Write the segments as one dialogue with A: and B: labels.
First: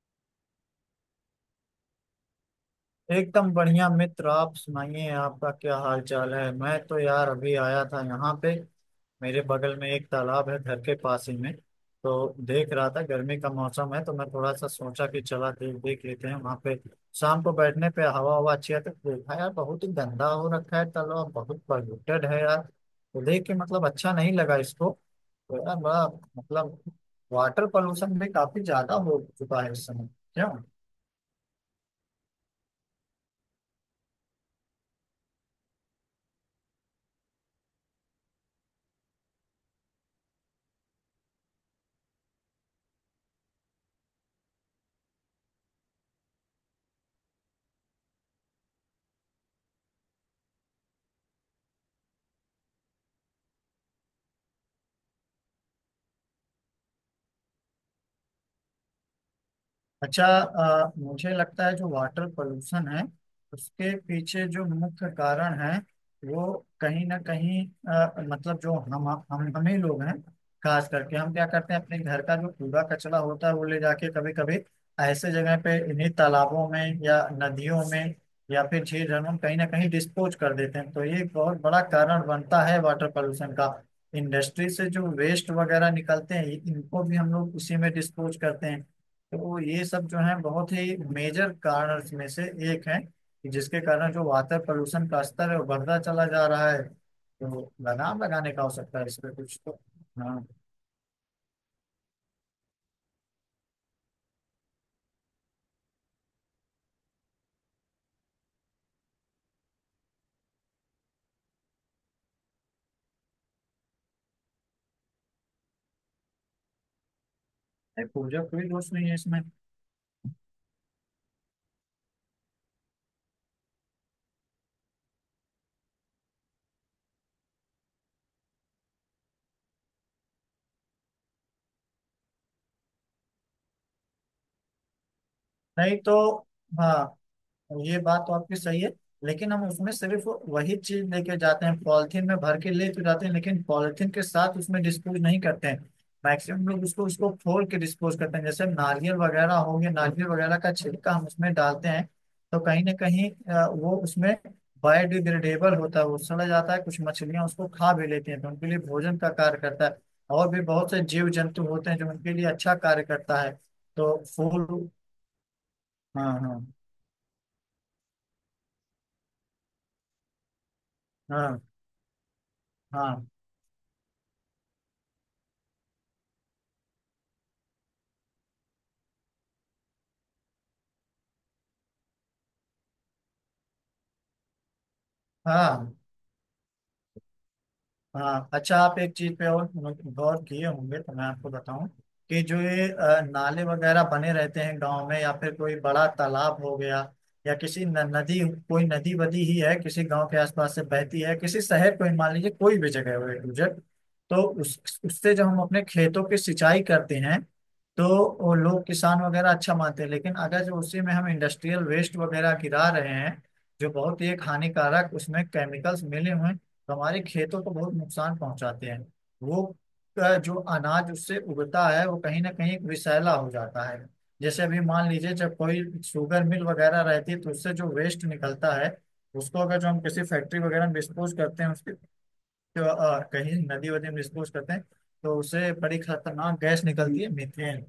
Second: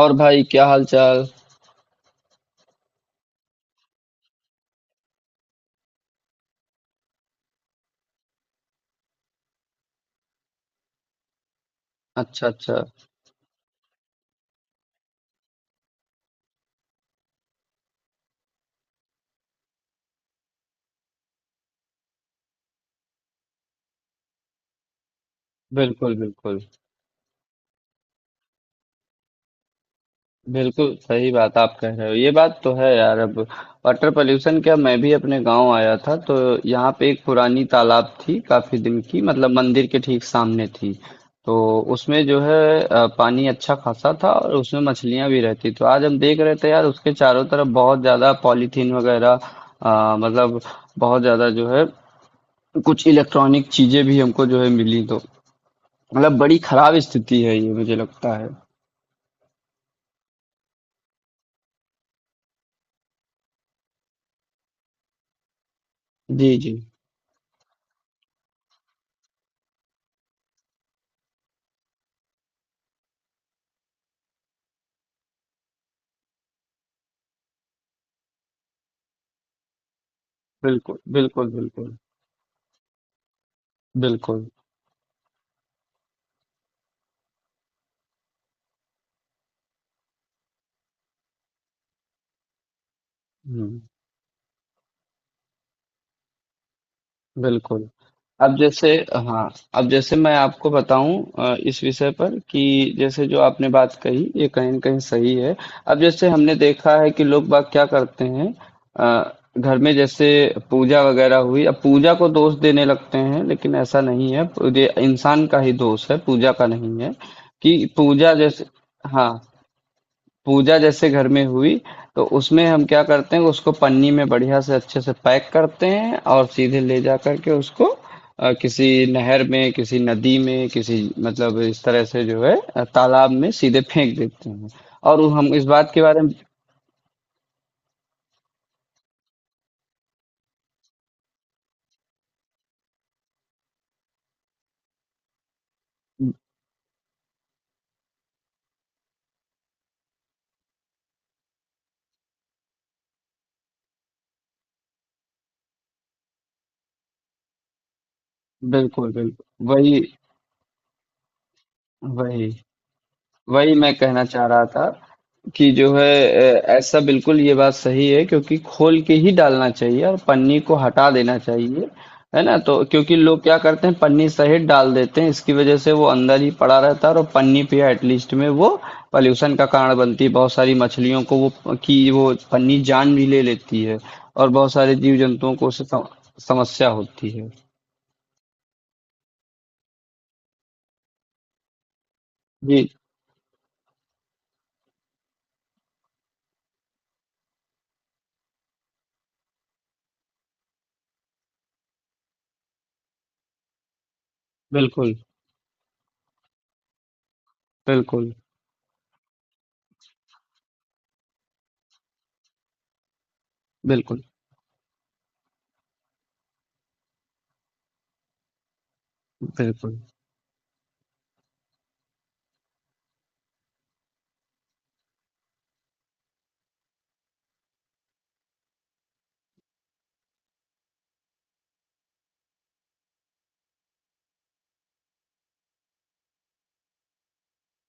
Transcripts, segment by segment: A: और भाई क्या हाल चाल।
B: एकदम बढ़िया मित्र। आप सुनाइए, आपका क्या हाल चाल है? मैं तो यार अभी आया था यहाँ पे। मेरे बगल में एक तालाब है घर के पास ही में, तो
A: अच्छा
B: देख
A: अच्छा।
B: रहा था। गर्मी का मौसम है तो मैं थोड़ा सा सोचा कि चला देख देख लेते हैं वहाँ पे। शाम को बैठने पे हवा हवा अच्छी आती है। तो देखा यार, बहुत ही गंदा हो रखा है तालाब, बहुत पॉल्यूटेड है यार। तो देख के मतलब अच्छा नहीं लगा इसको। तो यार बड़ा
A: बिल्कुल बिल्कुल।
B: मतलब वाटर पॉल्यूशन भी काफी ज्यादा हो चुका है इस समय। क्यों?
A: बिल्कुल सही बात आप कह रहे हो, ये बात तो है यार। अब वाटर पोल्यूशन क्या, मैं भी अपने गांव आया था तो यहाँ पे एक पुरानी तालाब थी, काफी दिन की, मतलब मंदिर के ठीक सामने थी। तो उसमें जो है पानी अच्छा खासा था और उसमें मछलियां भी रहती। तो आज हम देख रहे थे यार उसके चारों तरफ बहुत ज्यादा पॉलीथीन वगैरह, मतलब बहुत ज्यादा जो है कुछ इलेक्ट्रॉनिक चीजें भी हमको जो है मिली। तो मतलब बड़ी खराब स्थिति है, ये मुझे लगता है।
B: अच्छा, मुझे लगता है जो वाटर पोल्यूशन है, उसके पीछे जो मुख्य कारण है वो
A: जी जी।
B: कहीं ना कहीं मतलब जो हम ही लोग हैं। खास करके हम क्या करते हैं, अपने घर का जो कूड़ा कचरा होता है वो ले जाके कभी कभी ऐसे जगह पे इन्हीं तालाबों में या नदियों में या फिर झील झरनों में कहीं ना कहीं डिस्पोज कर देते हैं।
A: बिल्कुल
B: तो ये एक
A: बिल्कुल।
B: बहुत बड़ा
A: बिल्कुल
B: कारण बनता है वाटर पोल्यूशन का।
A: बिल्कुल।
B: इंडस्ट्री से जो वेस्ट वगैरह निकलते हैं इनको भी हम लोग उसी में डिस्पोज करते हैं। तो ये सब जो है बहुत ही मेजर कारणस में से एक है, कि
A: हम्म।
B: जिसके कारण जो वाटर पोल्यूशन का स्तर है वो बढ़ता चला जा रहा है। तो
A: बिल्कुल।
B: लगाम लगाने
A: अब
B: का हो
A: जैसे,
B: सकता है इस पे
A: हाँ,
B: कुछ तो।
A: अब जैसे मैं
B: हाँ,
A: आपको बताऊं इस विषय पर, कि जैसे जो आपने बात कही ये कहीं न कहीं सही है। अब जैसे हमने देखा है कि लोग बाग क्या करते हैं, घर में जैसे पूजा वगैरह हुई, अब पूजा को दोष देने लगते हैं, लेकिन ऐसा नहीं है। ये इंसान का ही दोष है, पूजा का नहीं है। कि
B: नहीं,
A: पूजा
B: पूरा
A: जैसे,
B: कोई दोष नहीं है
A: हाँ,
B: इसमें।
A: पूजा जैसे घर में हुई तो उसमें हम क्या करते हैं, उसको पन्नी में बढ़िया से अच्छे से पैक करते हैं और सीधे ले जा करके उसको किसी नहर में, किसी नदी में, किसी मतलब इस तरह से जो है तालाब में सीधे फेंक देते हैं। और हम इस बात
B: नहीं
A: के
B: तो।
A: बारे में,
B: हाँ, ये बात तो आपकी सही है, लेकिन हम उसमें सिर्फ वही चीज लेके जाते हैं। पॉलिथीन में भर के ले तो जाते हैं लेकिन पॉलिथीन के साथ उसमें डिस्पोज नहीं करते हैं। मैक्सिमम लोग उसको उसको फोड़ के डिस्पोज करते हैं। जैसे नारियल वगैरह हो गया, नारियल वगैरह का छिलका हम उसमें डालते हैं। तो कहीं ना कहीं वो उसमें बायोडिग्रेडेबल होता है, वो सड़ा जाता है। कुछ मछलियां उसको खा भी लेती हैं तो उनके लिए
A: बिल्कुल
B: भोजन का कार्य
A: बिल्कुल।
B: करता
A: वही
B: है। और भी बहुत से जीव जंतु होते हैं जो उनके लिए
A: वही।
B: अच्छा कार्य करता है।
A: वही मैं
B: तो
A: कहना चाह रहा
B: फूल।
A: था कि जो
B: हाँ हाँ
A: है, ऐसा बिल्कुल ये बात सही है, क्योंकि खोल के ही डालना चाहिए और पन्नी को हटा देना
B: हाँ
A: चाहिए। है ना? तो क्योंकि लोग क्या करते हैं पन्नी सहित डाल देते हैं, इसकी वजह से वो अंदर ही पड़ा रहता है और पन्नी पे एटलीस्ट में वो पॉल्यूशन का कारण बनती है। बहुत सारी मछलियों को वो, की वो पन्नी जान भी ले लेती है। और बहुत सारे जीव
B: हाँ
A: जंतुओं को उससे
B: हाँ
A: समस्या होती है।
B: हाँ अच्छा, आप एक चीज पे और गौर किए होंगे तो मैं आपको बताऊं, कि जो
A: जी।
B: ये नाले वगैरह बने रहते हैं गांव में, या फिर कोई बड़ा तालाब हो गया, या किसी न, नदी, कोई नदी वदी ही है किसी गांव के आसपास से बहती है, किसी शहर को ही मान लीजिए, कोई भी जगह हो एक गुजर। तो उस
A: बिल्कुल
B: उससे जब हम अपने खेतों की सिंचाई करते हैं तो
A: बिल्कुल।
B: वो लोग किसान वगैरह अच्छा मानते हैं, लेकिन अगर जो उसी में हम इंडस्ट्रियल वेस्ट वगैरह गिरा रहे हैं, जो बहुत
A: बिल्कुल
B: ही एक हानिकारक उसमें केमिकल्स मिले हुए हैं, तो हमारे खेतों को बहुत नुकसान पहुंचाते हैं वो।
A: बिल्कुल।
B: जो अनाज उससे उगता है वो कहीं ना कहीं विषैला हो जाता है। जैसे अभी मान लीजिए जब कोई शुगर मिल वगैरह रहती है तो उससे जो वेस्ट निकलता है, उसको अगर जो हम किसी फैक्ट्री वगैरह में डिस्पोज करते हैं उसके कहीं नदी वदी में डिस्पोज करते हैं, तो उससे बड़ी खतरनाक गैस निकलती है, मीथेन।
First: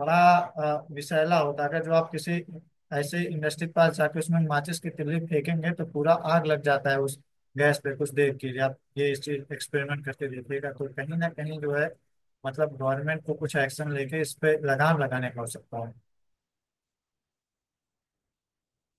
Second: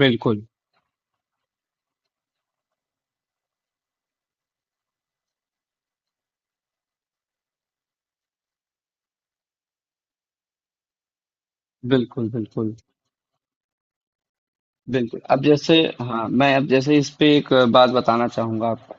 B: बड़ा विषैला होता है। अगर जो आप किसी ऐसे इंडस्ट्री के पास जाके उसमें माचिस की तिल्ली फेंकेंगे तो पूरा आग लग जाता है उस गैस पे कुछ देर के लिए। आप ये इस चीज एक्सपेरिमेंट करके देखिएगा। तो कहीं ना कहीं जो है
A: बिल्कुल। बिल्कुल
B: मतलब गवर्नमेंट को कुछ एक्शन लेके इस पे लगाम
A: बिल्कुल।
B: लगाने की
A: अब जैसे,
B: आवश्यकता है।
A: हाँ, मैं अब जैसे इस पे एक बात बताना चाहूंगा आपको,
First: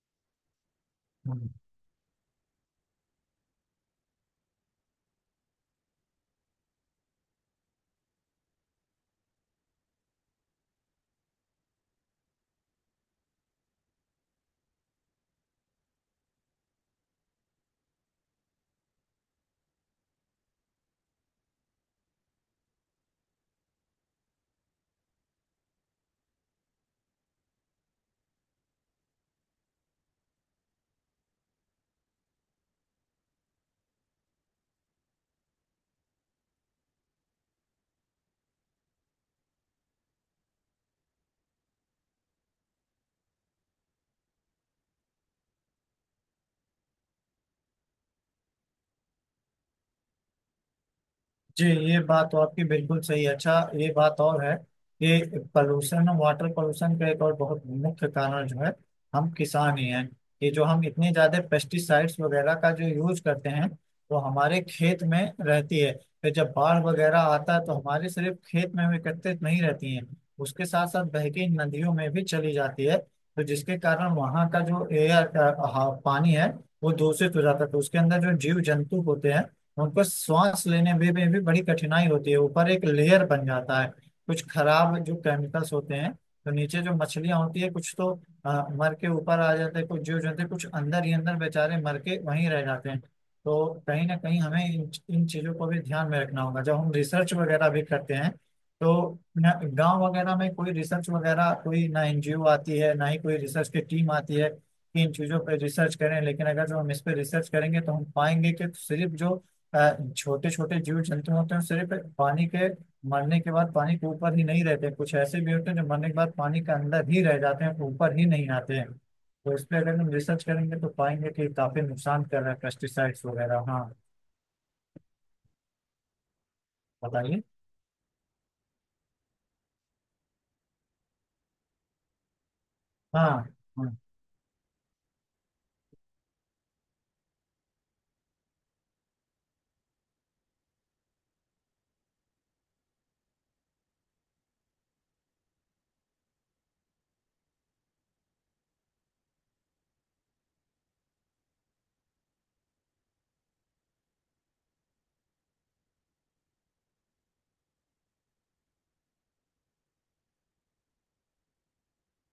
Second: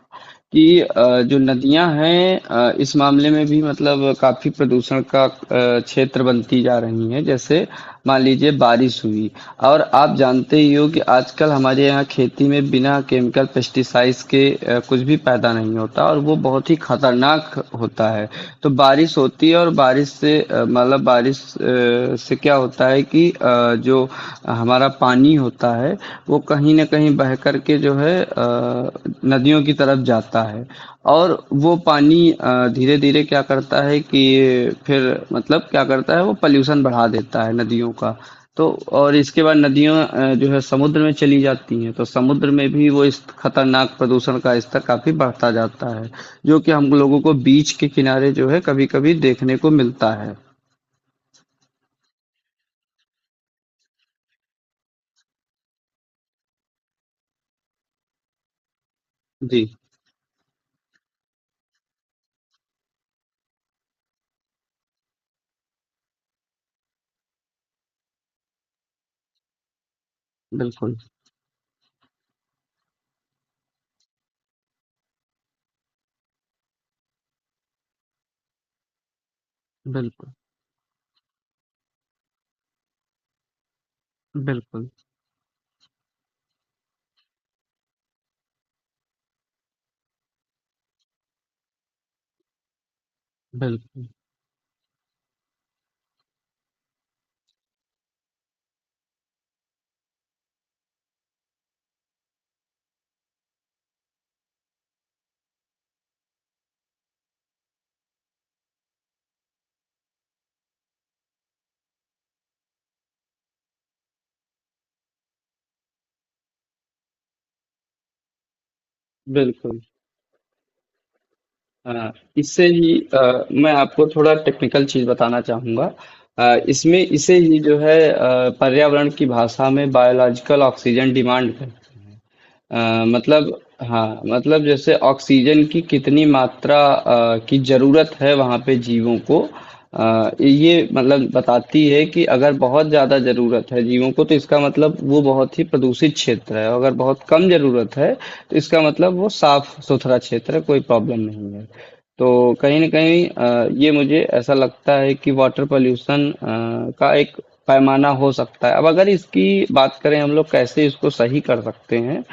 A: कि जो
B: हम्म।
A: नदियां हैं इस मामले में भी मतलब काफी प्रदूषण का क्षेत्र बनती जा रही हैं। जैसे मान लीजिए बारिश हुई, और आप जानते ही हो कि आजकल हमारे यहाँ खेती में बिना केमिकल पेस्टिसाइड्स के कुछ भी पैदा नहीं होता और वो बहुत ही खतरनाक होता है। तो बारिश होती है और बारिश से, मतलब बारिश से क्या होता है कि जो हमारा पानी होता है वो कहीं न कहीं बह कर के जो है नदियों की तरफ जाता है, और वो पानी धीरे-धीरे क्या करता है कि फिर मतलब क्या करता है, वो पॉल्यूशन बढ़ा देता है नदियों का। तो और इसके बाद नदियाँ जो है समुद्र में चली जाती हैं, तो समुद्र में भी वो इस खतरनाक प्रदूषण का स्तर काफ़ी बढ़ता जाता है, जो कि हम लोगों को बीच के किनारे जो है कभी-कभी देखने को मिलता है।
B: जी, ये बात तो आपकी बिल्कुल सही है। अच्छा, ये बात और है कि पॉल्यूशन और वाटर पॉल्यूशन का एक और बहुत मुख्य कारण जो है, हम
A: जी,
B: किसान ही हैं, कि जो हम इतने ज्यादा पेस्टिसाइड्स वगैरह का जो यूज करते हैं वो हमारे खेत में रहती है। फिर जब बाढ़ वगैरह आता है तो हमारे सिर्फ खेत में हम एकत्रित नहीं रहती है, उसके साथ
A: बिल्कुल,
B: साथ बह के नदियों में भी चली जाती है। तो जिसके कारण वहाँ का जो एयर पानी है वो दूषित हो जाता है। तो उसके अंदर जो जीव जंतु होते हैं उनको
A: बिल्कुल,
B: श्वास लेने में भी बड़ी कठिनाई होती है। ऊपर एक लेयर बन जाता है कुछ
A: बिल्कुल,
B: खराब जो केमिकल्स होते हैं। तो नीचे जो मछलियां होती है कुछ तो मर के ऊपर आ जाते हैं, कुछ जीव जंतु कुछ अंदर ही अंदर बेचारे मर के वहीं रह जाते हैं। तो कहीं
A: बिल्कुल,
B: ना कहीं हमें इन चीजों को भी ध्यान में रखना होगा जब हम रिसर्च वगैरह भी करते हैं। तो न गांव वगैरह में कोई रिसर्च वगैरह कोई ना एनजीओ आती है ना ही कोई रिसर्च की टीम आती है कि इन चीजों पर रिसर्च करें। लेकिन अगर जो हम इस पर रिसर्च करेंगे तो हम पाएंगे कि सिर्फ जो छोटे छोटे जीव जंतु होते हैं सिर्फ पानी के मरने के बाद पानी के ऊपर ही नहीं रहते, कुछ ऐसे भी होते हैं जो मरने के बाद पानी के अंदर ही रह जाते हैं, ऊपर ही नहीं आते हैं। तो इस पे
A: बिल्कुल।
B: अगर हम रिसर्च करेंगे तो पाएंगे कि काफी
A: अ,
B: नुकसान कर रहा है
A: इससे ही,
B: पेस्टिसाइड्स वगैरह।
A: मैं
B: हाँ,
A: आपको थोड़ा टेक्निकल चीज बताना चाहूंगा। इसमें इसे
B: बताइए।
A: ही जो है पर्यावरण की भाषा में बायोलॉजिकल ऑक्सीजन डिमांड है।
B: हाँ।
A: मतलब,
B: हाँ,
A: हाँ, मतलब जैसे ऑक्सीजन की कितनी मात्रा की जरूरत है वहाँ पे जीवों को, ये मतलब बताती है कि अगर बहुत ज्यादा जरूरत है जीवों को तो इसका मतलब वो बहुत ही प्रदूषित क्षेत्र है, अगर बहुत कम जरूरत है तो इसका मतलब वो साफ सुथरा क्षेत्र है, कोई प्रॉब्लम नहीं है। तो कहीं न कहीं ये मुझे ऐसा लगता है कि वाटर पॉल्यूशन का एक पैमाना हो सकता है। अब अगर इसकी बात करें हम लोग कैसे इसको सही कर सकते हैं,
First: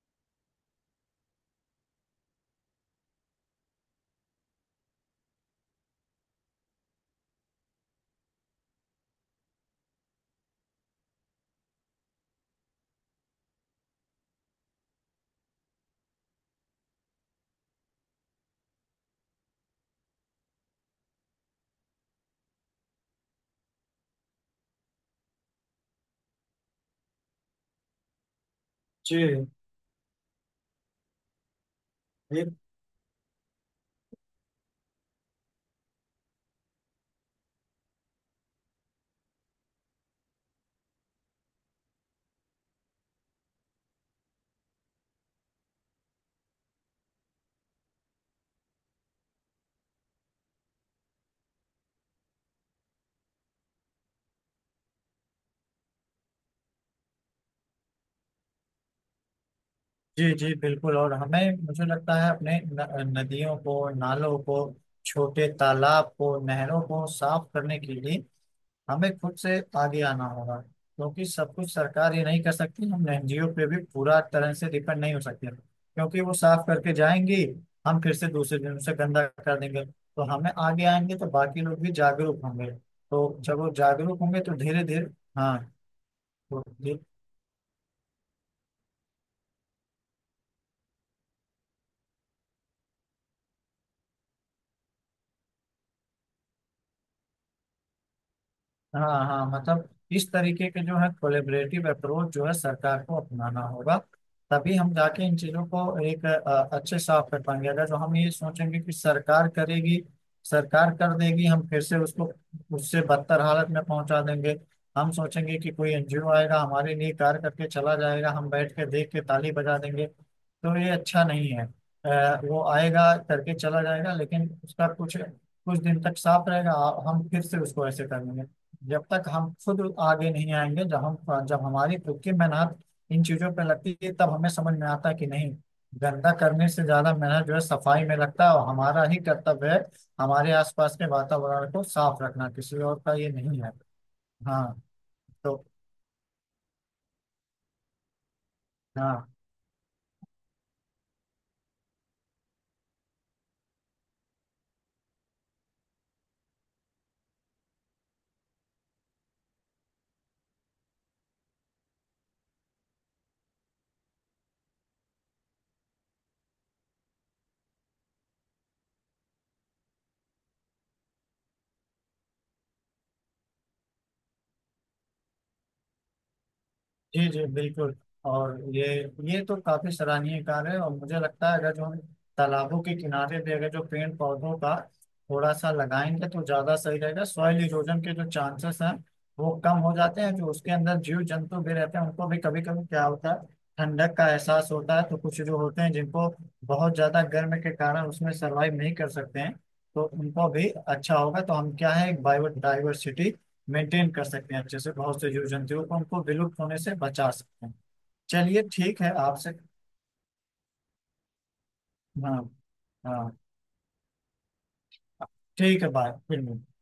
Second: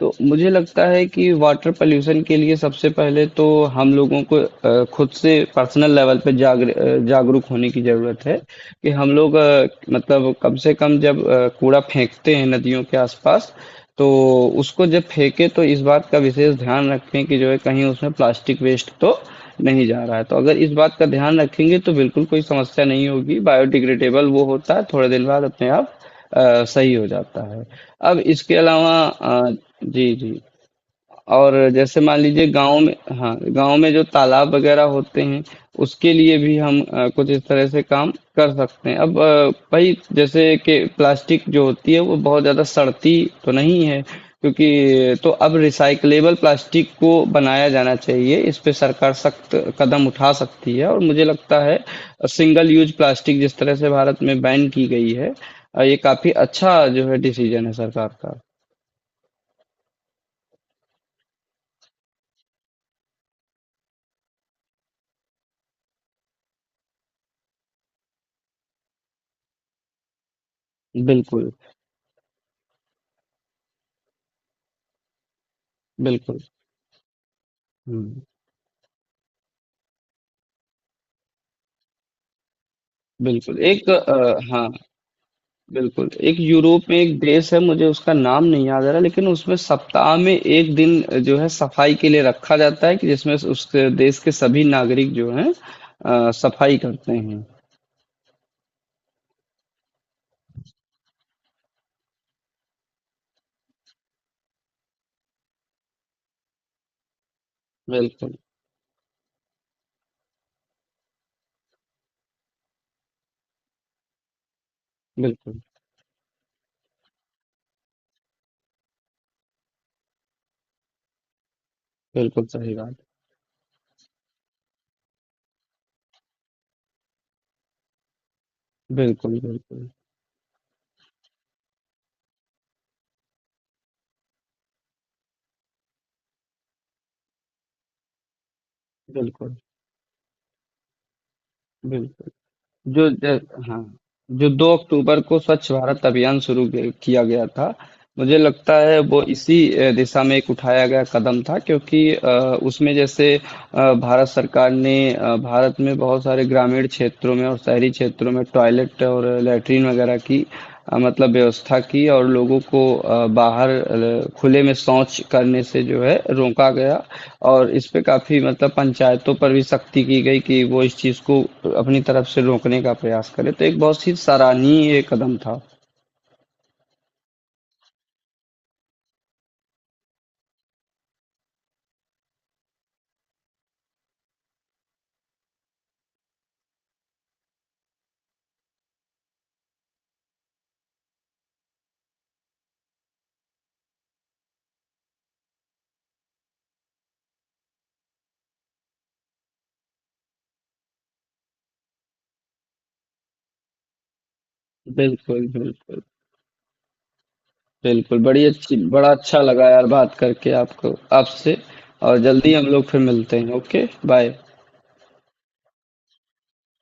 A: तो मुझे लगता है कि वाटर पॉल्यूशन के लिए सबसे पहले तो हम लोगों को खुद से पर्सनल लेवल पे जागरूक होने की ज़रूरत है, कि हम लोग, मतलब कम से कम जब कूड़ा फेंकते हैं नदियों के आसपास तो उसको जब फेंके तो इस बात का विशेष ध्यान रखें कि जो है कहीं उसमें प्लास्टिक वेस्ट तो नहीं जा रहा है। तो अगर इस बात का ध्यान रखेंगे तो बिल्कुल कोई समस्या नहीं होगी, बायोडिग्रेडेबल वो होता है थोड़े दिन बाद अपने आप सही हो जाता है। अब इसके अलावा,
B: जी।
A: जी जी, और जैसे मान
B: जी।
A: लीजिए गाँव में, हाँ, गाँव में जो तालाब वगैरह होते हैं उसके लिए भी हम कुछ इस तरह से काम कर सकते हैं। अब भाई जैसे कि प्लास्टिक जो होती है वो बहुत ज़्यादा सड़ती तो नहीं है, क्योंकि, तो अब रिसाइकलेबल प्लास्टिक को बनाया जाना चाहिए, इस पे सरकार सख्त कदम उठा सकती है। और मुझे लगता है सिंगल यूज प्लास्टिक जिस तरह से भारत में बैन की गई है, ये काफ़ी अच्छा जो है डिसीजन है सरकार का।
B: जी जी बिल्कुल। और हमें मुझे लगता है अपने न, नदियों को, नालों को, छोटे तालाब को, नहरों को साफ करने के लिए हमें खुद से आगे आना होगा। क्योंकि
A: बिल्कुल
B: सब कुछ सरकार ये नहीं कर सकती, हम एनजीओ पे भी पूरा तरह से डिपेंड नहीं हो सकते, क्योंकि वो
A: बिल्कुल।
B: साफ करके जाएंगी, हम फिर
A: हम्म।
B: से दूसरे दिन उसे गंदा कर देंगे। तो हमें आगे आएंगे तो बाकी लोग भी जागरूक होंगे। तो जब
A: बिल्कुल
B: वो
A: एक,
B: जागरूक होंगे तो
A: हाँ,
B: धीरे धीरे। हाँ
A: बिल्कुल एक
B: तो
A: यूरोप में
B: धीरे।
A: एक देश है, मुझे उसका नाम नहीं याद आ रहा, लेकिन उसमें सप्ताह में एक दिन जो है सफाई के लिए रखा जाता है, कि जिसमें उस देश के सभी नागरिक जो हैं सफाई करते हैं।
B: हाँ हाँ मतलब इस तरीके के जो है कोलेबरेटिव अप्रोच जो है सरकार को अपनाना होगा। तभी हम जाके इन चीजों को एक अच्छे साफ कर पाएंगे। अगर जो हम ये
A: बिल्कुल
B: सोचेंगे कि सरकार करेगी, सरकार कर देगी, हम फिर से उसको उससे बदतर हालत में पहुंचा देंगे। हम सोचेंगे
A: बिल्कुल।
B: कि कोई एनजीओ आएगा हमारे लिए कार्य करके चला जाएगा, हम बैठ के देख के ताली बजा देंगे तो ये अच्छा नहीं है।
A: बिल्कुल
B: वो
A: सही बात।
B: आएगा करके चला जाएगा, लेकिन उसका कुछ कुछ दिन तक साफ रहेगा, हम फिर से उसको ऐसे कर लेंगे। जब तक
A: बिल्कुल
B: हम खुद
A: बिल्कुल।
B: आगे नहीं आएंगे, जब हमारी खुद की मेहनत इन चीजों पे लगती है तब हमें समझ में आता है कि नहीं, गंदा करने से ज्यादा मेहनत जो है सफाई में लगता है, और हमारा ही
A: बिल्कुल
B: कर्तव्य है हमारे आसपास के वातावरण को साफ
A: बिल्कुल।
B: रखना, किसी और
A: जो
B: का ये
A: ज-
B: नहीं है।
A: हाँ, जो दो
B: हाँ
A: अक्टूबर को
B: तो।
A: स्वच्छ भारत अभियान किया गया था, मुझे लगता है वो
B: हाँ
A: इसी दिशा में एक उठाया गया कदम था। क्योंकि उसमें जैसे, भारत सरकार ने भारत में बहुत सारे ग्रामीण क्षेत्रों में और शहरी क्षेत्रों में टॉयलेट और लैट्रीन वगैरह की मतलब व्यवस्था की, और लोगों को बाहर खुले में शौच करने से जो है रोका गया। और इस पे काफी मतलब पंचायतों पर भी सख्ती की गई कि वो इस चीज को अपनी तरफ से रोकने का प्रयास करें, तो एक बहुत ही सराहनीय कदम था।
B: जी जी बिल्कुल। और ये तो काफी सराहनीय कार्य है। और मुझे लगता है अगर जो हम तालाबों के किनारे भी अगर जो पेड़ पौधों का थोड़ा सा लगाएंगे तो ज्यादा सही रहेगा। सॉइल इरोजन के जो चांसेस हैं वो कम हो जाते हैं। जो उसके अंदर जीव जंतु भी रहते हैं उनको भी कभी कभी क्या होता है, ठंडक का एहसास होता है। तो कुछ जो होते हैं जिनको बहुत ज्यादा गर्म के कारण उसमें सर्वाइव नहीं कर सकते हैं, तो उनको भी अच्छा होगा। तो हम क्या है, एक बायोडाइवर्सिटी मेंटेन कर सकते हैं अच्छे से, बहुत से जीव
A: बिल्कुल
B: जंतुओं को
A: बिल्कुल।
B: उनको विलुप्त होने से बचा सकते हैं।
A: बिल्कुल बड़ी
B: चलिए
A: अच्छी,
B: ठीक
A: बड़ा
B: है
A: अच्छा
B: आपसे।
A: लगा यार बात करके आपको, आपसे, और
B: हाँ।
A: जल्दी हम लोग फिर
B: हाँ
A: मिलते हैं। Okay, bye.
B: ठीक है, बाय, फिर मिलते हैं।